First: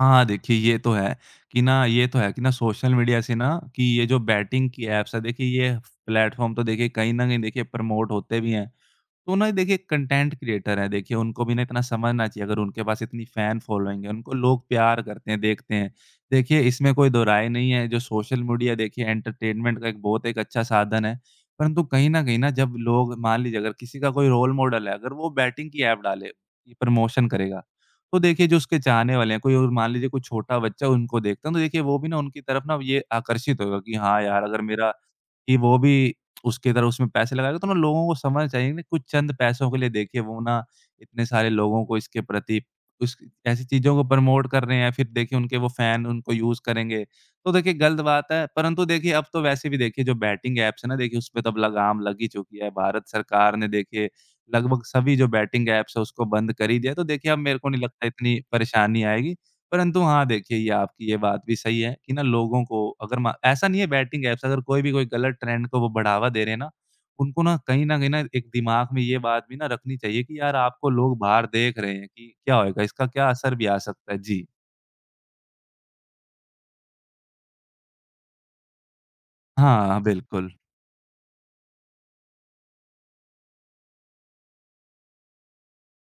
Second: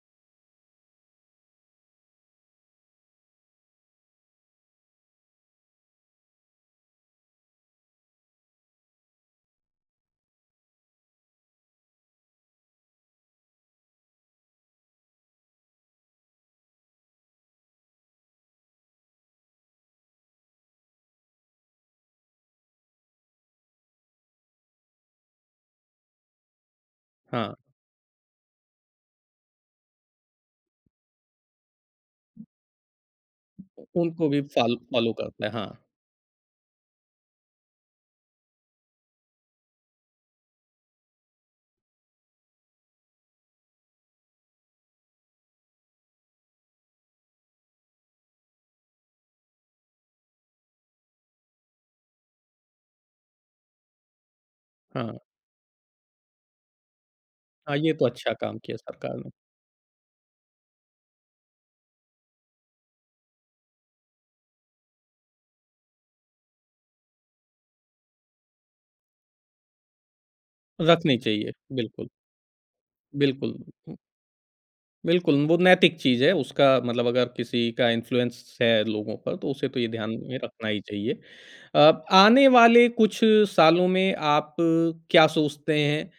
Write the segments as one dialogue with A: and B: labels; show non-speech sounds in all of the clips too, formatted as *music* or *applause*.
A: हाँ, देखिए ये तो है कि ना ये तो है कि ना सोशल मीडिया से ना कि ये जो बैटिंग की ऐप्स है, देखिए ये प्लेटफॉर्म तो देखिए कहीं न कहीं देखिए प्रमोट होते भी हैं। तो ना देखिए कंटेंट क्रिएटर है, देखिए उनको भी ना इतना समझना चाहिए अगर उनके पास इतनी फैन फॉलोइंग है, उनको लोग प्यार करते हैं, देखते हैं। देखिए, इसमें कोई दोराहे नहीं है जो सोशल मीडिया देखिए एंटरटेनमेंट का एक बहुत एक अच्छा साधन है, परंतु कहीं न कहीं ना जब लोग मान लीजिए अगर किसी का कोई रोल मॉडल है, अगर वो बैटिंग की एप डाले, प्रमोशन
B: हाँ।
A: करेगा, तो देखिए जो उसके चाहने वाले हैं, कोई ओर मान लीजिए कोई छोटा बच्चा उनको देखता है, तो देखिए वो भी ना उनकी तरफ़ ना ये आकर्षित होगा कि हाँ,
B: उनको भी
A: यार अगर
B: फॉल
A: मेरा
B: फॉलो करते हैं,
A: कि वो
B: हाँ।
A: भी उसकी तरह उसमें पैसे लगाएगा। तो ना लोगों को समझना चाहिए ना कुछ चंद पैसों के लिए देखिए वो ना इतने सारे लोगों को इसके प्रति कुछ ऐसी चीज़ों को प्रमोट कर रहे हैं या फिर देखिए उनके वो फैन उनको यूज़ करेंगे। तो देखिए गलत बात है परंतु देखिए अब तो वैसे भी देखिए जो बैटिंग ऐप्स है ना देखिए उसपे तो अब लग़ाम लग ही चुकी है। भारत सरकार ने देखिए लगभग सभी
B: हाँ।
A: जो बैटिंग ऐप्स है उसको बंद कर ही दिया है। तो देखिए अब मेरे को
B: हाँ,
A: नहीं
B: ये तो
A: लगता
B: अच्छा
A: इतनी
B: काम किया
A: परेशानी
B: सरकार ने।
A: आएगी। परंतु हाँ, देखिए ये आपकी ये बात भी सही है कि ना लोगों को अगर मा ऐसा नहीं है बैटिंग ऐप्स अगर कोई भी कोई गलत ट्रेंड को बढ़ावा दे रहे हैं ना, उनको ना कहीं न कहीं एक दिमाग में ये बात भी ना रखनी चाहिए कि यार आपको
B: रखनी
A: लोग बाहर
B: चाहिए,
A: देख रहे हैं
B: बिल्कुल।
A: कि क्या होएगा? इसका क्या असर
B: बिल्कुल।
A: भी आ सकता है? जी।
B: बिल्कुल, वो नैतिक चीज़ है, उसका मतलब अगर किसी का इन्फ्लुएंस है लोगों पर तो उसे तो ये
A: हाँ
B: ध्यान में
A: बिल्कुल।
B: रखना ही चाहिए। अ, आने वाले कुछ सालों में आप क्या सोचते हैं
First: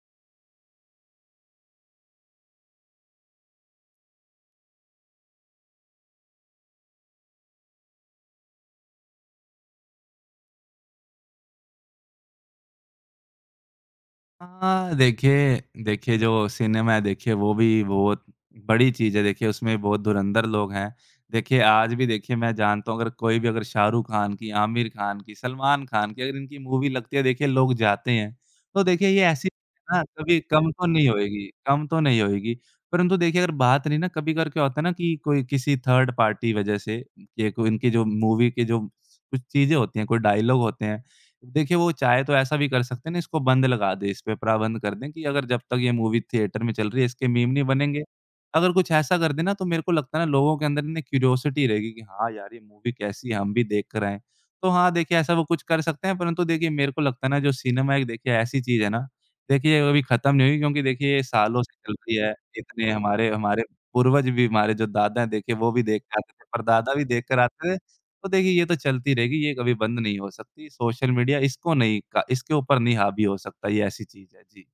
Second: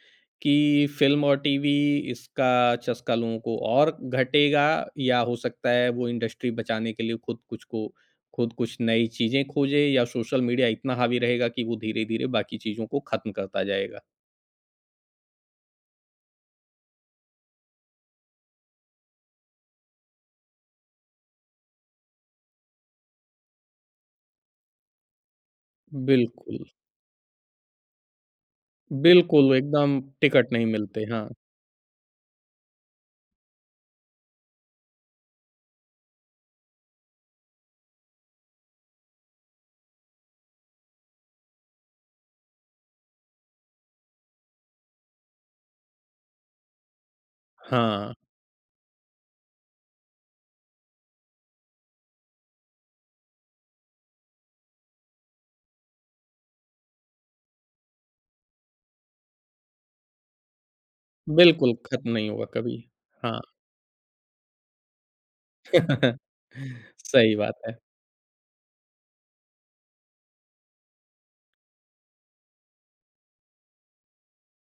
B: कि फ़िल्म और टीवी इसका चस्का लोगों को और घटेगा या हो सकता है वो इंडस्ट्री बचाने के लिए खुद कुछ को खुद कुछ नई चीज़ें खोजें या सोशल मीडिया इतना हावी रहेगा कि वो धीरे-धीरे बाकी चीज़ों को खत्म करता जाएगा?
A: हाँ, देखिए देखिए जो सिनेमा है देखिए वो भी बहुत बड़ी चीज़ है, देखिए उसमें भी बहुत धुरंधर लोग हैं। देखिए आज भी देखिए मैं जानता हूँ अगर कोई भी अगर शाहरुख ख़ान की, आमिर ख़ान की, सलमान ख़ान की अगर इनकी
B: बिल्कुल।
A: मूवी लगती है, देखिए लोग जाते हैं। तो देखिए ये ऐसी
B: बिल्कुल,
A: है
B: एकदम
A: ना कभी
B: टिकट नहीं
A: कम तो
B: मिलते।
A: नहीं
B: हाँ।
A: होएगी कम तो नहीं होएगी। परंतु देखिए अगर बात रहीं ना कभी-कभार क्या होता है ना कि कोई किसी थर्ड पार्टी वज़ह से, ये को इनकी जो मूवी के जो कुछ चीज़ें होती हैं, कोई डायलॉग होते हैं देखिए वो चाहे तो ऐसा भी कर सकते हैं ना इसको बंद लगा दे, इसपे प्राबंध कर दें कि अगर जब तक ये मूवी थिएटर में चल रही है, इसके मीम नहीं बनेंगे।
B: हाँ।
A: अगर कुछ ऐसा कर दे ना तो मेरे को लगता है ना लोगों के अंदर क्यूरियोसिटी रहेगी कि हाँ, यार ये मूवी कैसी है, हम भी देख कर आए। तो हाँ, देखिए ऐसा वो कुछ कर सकते हैं परंतु देखिए मेरे को लगता है ना जो सिनेमा है देखिए ऐसी चीज़ है ना, देखिए अभी ख़त्म नहीं हुई क्योंकि देखिए ये सालों
B: बिल्कुल,
A: से चल
B: ख़त्म
A: रही
B: नहीं
A: है।
B: होगा कभी।
A: इतने हमारे
B: हाँ।
A: हमारे पूर्वज भी, हमारे जो दादा हैं देखिए वो भी देख के
B: *chuckles*
A: आते थे, परदादा भी देख
B: सही
A: कर
B: बात
A: आते थे।
B: है।
A: तो देखिए ये तो चलती रहेगी, ये कभी बंद नहीं हो सकती, सोशल मीडिया इसको नहीं का इसके ऊपर नहीं हावी हो सकता, ये ऐसी चीज़ है। जी।